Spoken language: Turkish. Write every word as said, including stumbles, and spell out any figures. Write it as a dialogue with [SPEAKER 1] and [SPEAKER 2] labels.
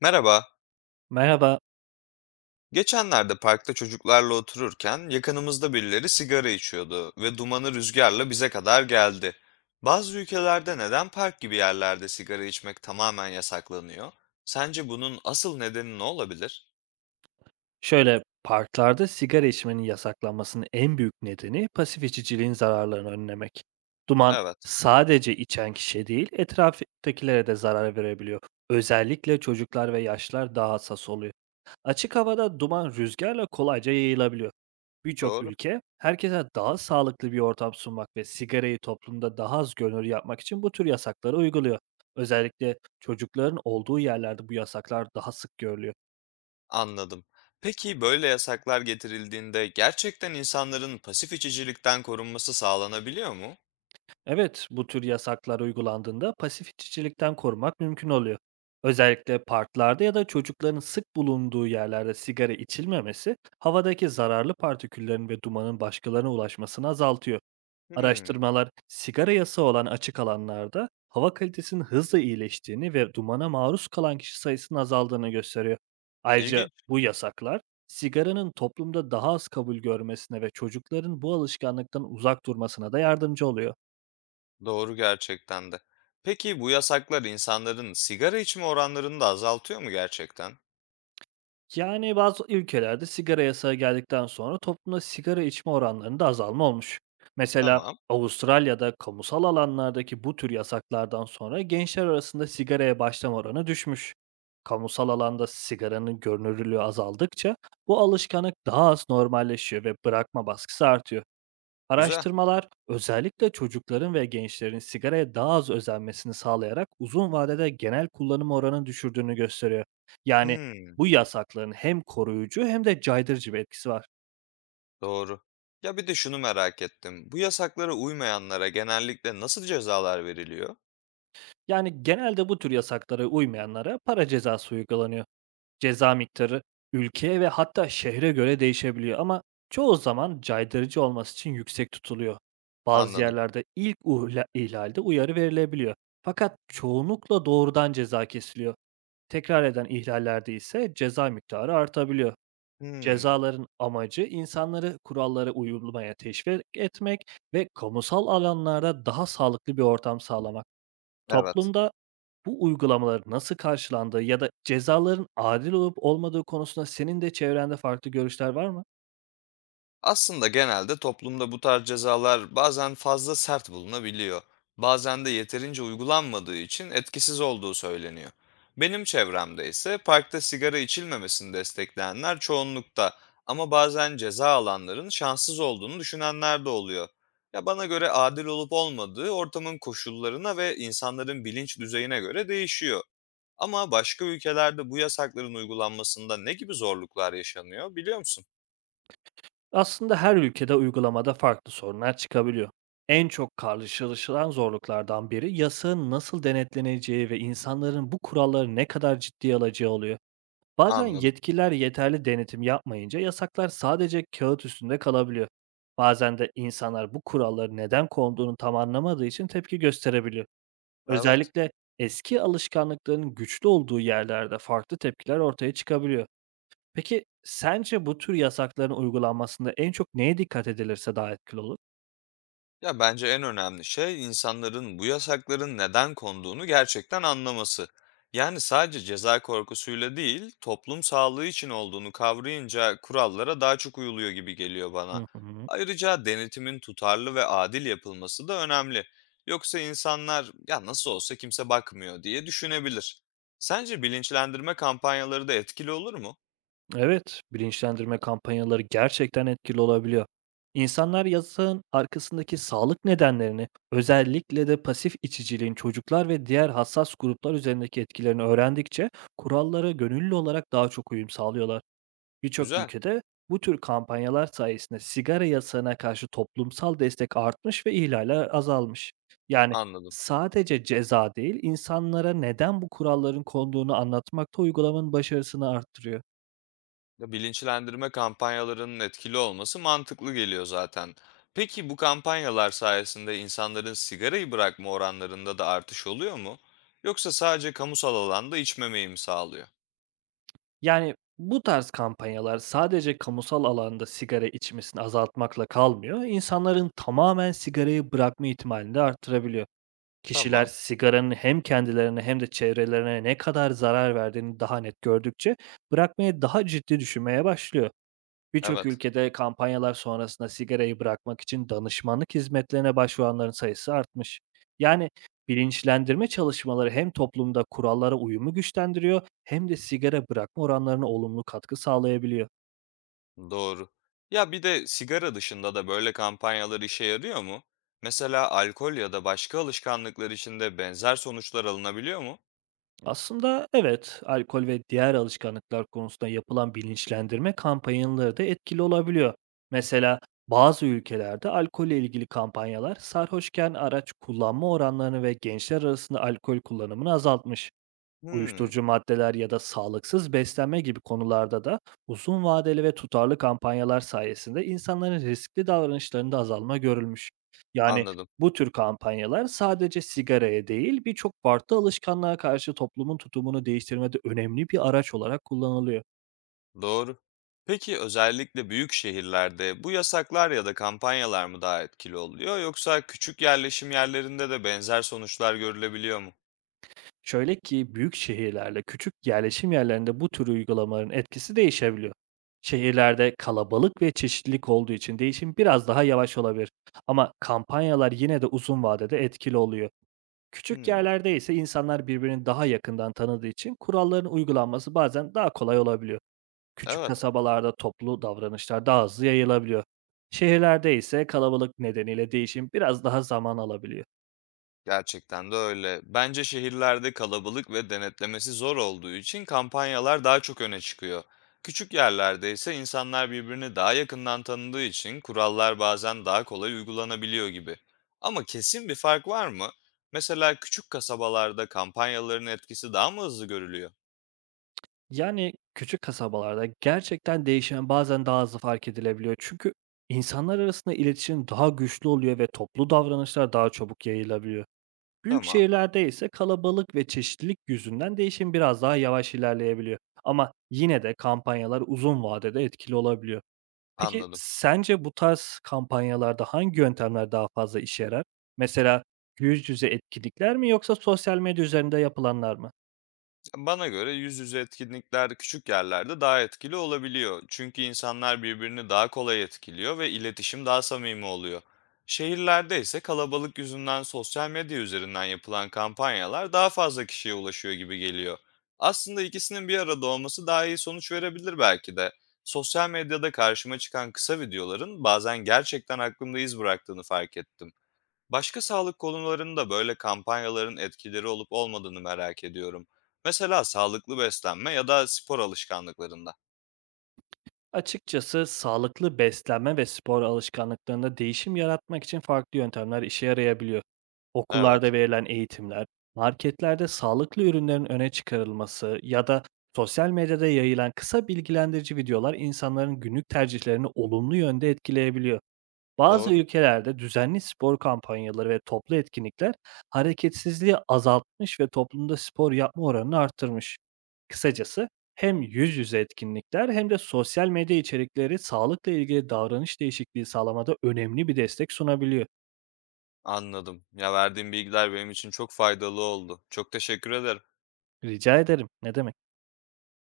[SPEAKER 1] Merhaba.
[SPEAKER 2] Merhaba.
[SPEAKER 1] Geçenlerde parkta çocuklarla otururken yakınımızda birileri sigara içiyordu ve dumanı rüzgarla bize kadar geldi. Bazı ülkelerde neden park gibi yerlerde sigara içmek tamamen yasaklanıyor? Sence bunun asıl nedeni ne olabilir?
[SPEAKER 2] Şöyle, parklarda sigara içmenin yasaklanmasının en büyük nedeni pasif içiciliğin zararlarını önlemek. Duman
[SPEAKER 1] Evet,
[SPEAKER 2] sadece içen kişiye değil, etraftakilere de zarar verebiliyor. Özellikle çocuklar ve yaşlılar daha hassas oluyor. Açık havada duman rüzgarla kolayca yayılabiliyor. Birçok
[SPEAKER 1] doğru.
[SPEAKER 2] ülke herkese daha sağlıklı bir ortam sunmak ve sigarayı toplumda daha az görünür yapmak için bu tür yasakları uyguluyor. Özellikle çocukların olduğu yerlerde bu yasaklar daha sık görülüyor.
[SPEAKER 1] Anladım. Peki böyle yasaklar getirildiğinde gerçekten insanların pasif içicilikten korunması sağlanabiliyor mu?
[SPEAKER 2] Evet, bu tür yasaklar uygulandığında pasif içicilikten korumak mümkün oluyor. Özellikle parklarda ya da çocukların sık bulunduğu yerlerde sigara içilmemesi, havadaki zararlı partiküllerin ve dumanın başkalarına ulaşmasını azaltıyor.
[SPEAKER 1] Hmm,
[SPEAKER 2] Araştırmalar, sigara yasağı olan açık alanlarda hava kalitesinin hızla iyileştiğini ve dumana maruz kalan kişi sayısının azaldığını gösteriyor. Ayrıca
[SPEAKER 1] ilginç.
[SPEAKER 2] bu yasaklar, sigaranın toplumda daha az kabul görmesine ve çocukların bu alışkanlıktan uzak durmasına da yardımcı oluyor.
[SPEAKER 1] Doğru gerçekten de. Peki bu yasaklar insanların sigara içme oranlarını da azaltıyor mu gerçekten?
[SPEAKER 2] Yani bazı ülkelerde sigara yasağı geldikten sonra toplumda sigara içme oranlarında azalma olmuş. Mesela
[SPEAKER 1] Tamam,
[SPEAKER 2] Avustralya'da kamusal alanlardaki bu tür yasaklardan sonra gençler arasında sigaraya başlama oranı düşmüş. Kamusal alanda sigaranın görünürlüğü azaldıkça bu alışkanlık daha az normalleşiyor ve bırakma baskısı artıyor.
[SPEAKER 1] güzel.
[SPEAKER 2] Araştırmalar özellikle çocukların ve gençlerin sigaraya daha az özenmesini sağlayarak uzun vadede genel kullanım oranını düşürdüğünü gösteriyor. Yani
[SPEAKER 1] Hmm,
[SPEAKER 2] bu yasakların hem koruyucu hem de caydırıcı bir etkisi var.
[SPEAKER 1] doğru. Ya bir de şunu merak ettim. Bu yasaklara uymayanlara genellikle nasıl cezalar veriliyor?
[SPEAKER 2] Yani genelde bu tür yasaklara uymayanlara para cezası uygulanıyor. Ceza miktarı ülkeye ve hatta şehre göre değişebiliyor ama çoğu zaman caydırıcı olması için yüksek tutuluyor. Bazı
[SPEAKER 1] Anladım.
[SPEAKER 2] yerlerde ilk uhla- ihlalde uyarı verilebiliyor. Fakat çoğunlukla doğrudan ceza kesiliyor. Tekrar eden ihlallerde ise ceza miktarı artabiliyor.
[SPEAKER 1] Hmm,
[SPEAKER 2] Cezaların amacı insanları kurallara uyulmaya teşvik etmek ve kamusal alanlarda daha sağlıklı bir ortam sağlamak.
[SPEAKER 1] evet.
[SPEAKER 2] Toplumda bu uygulamaların nasıl karşılandığı ya da cezaların adil olup olmadığı konusunda senin de çevrende farklı görüşler var mı?
[SPEAKER 1] Aslında genelde toplumda bu tarz cezalar bazen fazla sert bulunabiliyor. Bazen de yeterince uygulanmadığı için etkisiz olduğu söyleniyor. Benim çevremde ise parkta sigara içilmemesini destekleyenler çoğunlukta ama bazen ceza alanların şanssız olduğunu düşünenler de oluyor. Ya bana göre adil olup olmadığı ortamın koşullarına ve insanların bilinç düzeyine göre değişiyor. Ama başka ülkelerde bu yasakların uygulanmasında ne gibi zorluklar yaşanıyor biliyor musun?
[SPEAKER 2] Aslında her ülkede uygulamada farklı sorunlar çıkabiliyor. En çok karşılaşılan zorluklardan biri yasağın nasıl denetleneceği ve insanların bu kuralları ne kadar ciddiye alacağı oluyor. Bazen
[SPEAKER 1] Anladım.
[SPEAKER 2] yetkililer yeterli denetim yapmayınca yasaklar sadece kağıt üstünde kalabiliyor. Bazen de insanlar bu kuralları neden konduğunu tam anlamadığı için tepki gösterebiliyor.
[SPEAKER 1] Evet.
[SPEAKER 2] Özellikle eski alışkanlıkların güçlü olduğu yerlerde farklı tepkiler ortaya çıkabiliyor. Peki sence bu tür yasakların uygulanmasında en çok neye dikkat edilirse daha etkili olur?
[SPEAKER 1] Ya bence en önemli şey insanların bu yasakların neden konduğunu gerçekten anlaması. Yani sadece ceza korkusuyla değil, toplum sağlığı için olduğunu kavrayınca kurallara daha çok uyuluyor gibi geliyor bana.
[SPEAKER 2] Hı hı.
[SPEAKER 1] Ayrıca denetimin tutarlı ve adil yapılması da önemli. Yoksa insanlar ya nasıl olsa kimse bakmıyor diye düşünebilir. Sence bilinçlendirme kampanyaları da etkili olur mu?
[SPEAKER 2] Evet, bilinçlendirme kampanyaları gerçekten etkili olabiliyor. İnsanlar yasağın arkasındaki sağlık nedenlerini, özellikle de pasif içiciliğin çocuklar ve diğer hassas gruplar üzerindeki etkilerini öğrendikçe kurallara gönüllü olarak daha çok uyum sağlıyorlar. Birçok
[SPEAKER 1] Güzel,
[SPEAKER 2] ülkede bu tür kampanyalar sayesinde sigara yasağına karşı toplumsal destek artmış ve ihlaller azalmış. Yani
[SPEAKER 1] anladım.
[SPEAKER 2] sadece ceza değil, insanlara neden bu kuralların konduğunu anlatmak da uygulamanın başarısını arttırıyor.
[SPEAKER 1] Ya, bilinçlendirme kampanyalarının etkili olması mantıklı geliyor zaten. Peki bu kampanyalar sayesinde insanların sigarayı bırakma oranlarında da artış oluyor mu? Yoksa sadece kamusal alanda içmemeyi mi sağlıyor?
[SPEAKER 2] Yani, bu tarz kampanyalar sadece kamusal alanda sigara içmesini azaltmakla kalmıyor, insanların tamamen sigarayı bırakma ihtimalini de arttırabiliyor. Kişiler
[SPEAKER 1] Tamam.
[SPEAKER 2] sigaranın hem kendilerine hem de çevrelerine ne kadar zarar verdiğini daha net gördükçe bırakmayı daha ciddi düşünmeye başlıyor. Birçok
[SPEAKER 1] Evet.
[SPEAKER 2] ülkede kampanyalar sonrasında sigarayı bırakmak için danışmanlık hizmetlerine başvuranların sayısı artmış. Yani bilinçlendirme çalışmaları hem toplumda kurallara uyumu güçlendiriyor hem de sigara bırakma oranlarına olumlu katkı sağlayabiliyor. Evet.
[SPEAKER 1] Doğru. Ya bir de sigara dışında da böyle kampanyalar işe yarıyor mu? Mesela alkol ya da başka alışkanlıklar için de benzer sonuçlar alınabiliyor mu?
[SPEAKER 2] Aslında evet, alkol ve diğer alışkanlıklar konusunda yapılan bilinçlendirme kampanyaları da etkili olabiliyor. Mesela bazı ülkelerde alkolle ilgili kampanyalar sarhoşken araç kullanma oranlarını ve gençler arasında alkol kullanımını azaltmış.
[SPEAKER 1] Hmm,
[SPEAKER 2] Uyuşturucu maddeler ya da sağlıksız beslenme gibi konularda da uzun vadeli ve tutarlı kampanyalar sayesinde insanların riskli davranışlarında azalma görülmüş. Yani
[SPEAKER 1] anladım.
[SPEAKER 2] bu tür kampanyalar sadece sigaraya değil birçok farklı alışkanlığa karşı toplumun tutumunu değiştirmede önemli bir araç olarak kullanılıyor.
[SPEAKER 1] Doğru. Peki özellikle büyük şehirlerde bu yasaklar ya da kampanyalar mı daha etkili oluyor yoksa küçük yerleşim yerlerinde de benzer sonuçlar görülebiliyor mu?
[SPEAKER 2] Şöyle ki, büyük şehirlerle küçük yerleşim yerlerinde bu tür uygulamaların etkisi değişebiliyor. Şehirlerde kalabalık ve çeşitlilik olduğu için değişim biraz daha yavaş olabilir. Ama kampanyalar yine de uzun vadede etkili oluyor. Küçük
[SPEAKER 1] Hmm,
[SPEAKER 2] yerlerde ise insanlar birbirini daha yakından tanıdığı için kuralların uygulanması bazen daha kolay olabiliyor. Küçük
[SPEAKER 1] evet.
[SPEAKER 2] kasabalarda toplu davranışlar daha hızlı yayılabiliyor. Şehirlerde ise kalabalık nedeniyle değişim biraz daha zaman alabiliyor.
[SPEAKER 1] Gerçekten de öyle. Bence şehirlerde kalabalık ve denetlemesi zor olduğu için kampanyalar daha çok öne çıkıyor. Küçük yerlerde ise insanlar birbirini daha yakından tanıdığı için kurallar bazen daha kolay uygulanabiliyor gibi. Ama kesin bir fark var mı? Mesela küçük kasabalarda kampanyaların etkisi daha mı hızlı görülüyor?
[SPEAKER 2] Yani, küçük kasabalarda gerçekten değişen bazen daha hızlı fark edilebiliyor. Çünkü insanlar arasında iletişim daha güçlü oluyor ve toplu davranışlar daha çabuk yayılabiliyor. Büyük
[SPEAKER 1] Tamam,
[SPEAKER 2] şehirlerde ise kalabalık ve çeşitlilik yüzünden değişim biraz daha yavaş ilerleyebiliyor. Ama yine de kampanyalar uzun vadede etkili olabiliyor. Peki
[SPEAKER 1] anladım.
[SPEAKER 2] sence bu tarz kampanyalarda hangi yöntemler daha fazla işe yarar? Mesela yüz yüze etkinlikler mi yoksa sosyal medya üzerinde yapılanlar mı?
[SPEAKER 1] Bana göre yüz yüze etkinlikler küçük yerlerde daha etkili olabiliyor. Çünkü insanlar birbirini daha kolay etkiliyor ve iletişim daha samimi oluyor. Şehirlerde ise kalabalık yüzünden sosyal medya üzerinden yapılan kampanyalar daha fazla kişiye ulaşıyor gibi geliyor. Aslında ikisinin bir arada olması daha iyi sonuç verebilir belki de. Sosyal medyada karşıma çıkan kısa videoların bazen gerçekten aklımda iz bıraktığını fark ettim. Başka sağlık konularında böyle kampanyaların etkileri olup olmadığını merak ediyorum. Mesela sağlıklı beslenme ya da spor alışkanlıklarında.
[SPEAKER 2] Açıkçası sağlıklı beslenme ve spor alışkanlıklarında değişim yaratmak için farklı yöntemler işe yarayabiliyor. Okullarda
[SPEAKER 1] Evet,
[SPEAKER 2] verilen eğitimler, marketlerde sağlıklı ürünlerin öne çıkarılması ya da sosyal medyada yayılan kısa bilgilendirici videolar insanların günlük tercihlerini olumlu yönde etkileyebiliyor. Bazı
[SPEAKER 1] doğru.
[SPEAKER 2] ülkelerde düzenli spor kampanyaları ve toplu etkinlikler hareketsizliği azaltmış ve toplumda spor yapma oranını arttırmış. Kısacası hem yüz yüze etkinlikler hem de sosyal medya içerikleri sağlıkla ilgili davranış değişikliği sağlamada önemli bir destek sunabiliyor.
[SPEAKER 1] Anladım. Ya verdiğim bilgiler benim için çok faydalı oldu. Çok teşekkür ederim.
[SPEAKER 2] Rica ederim. Ne demek?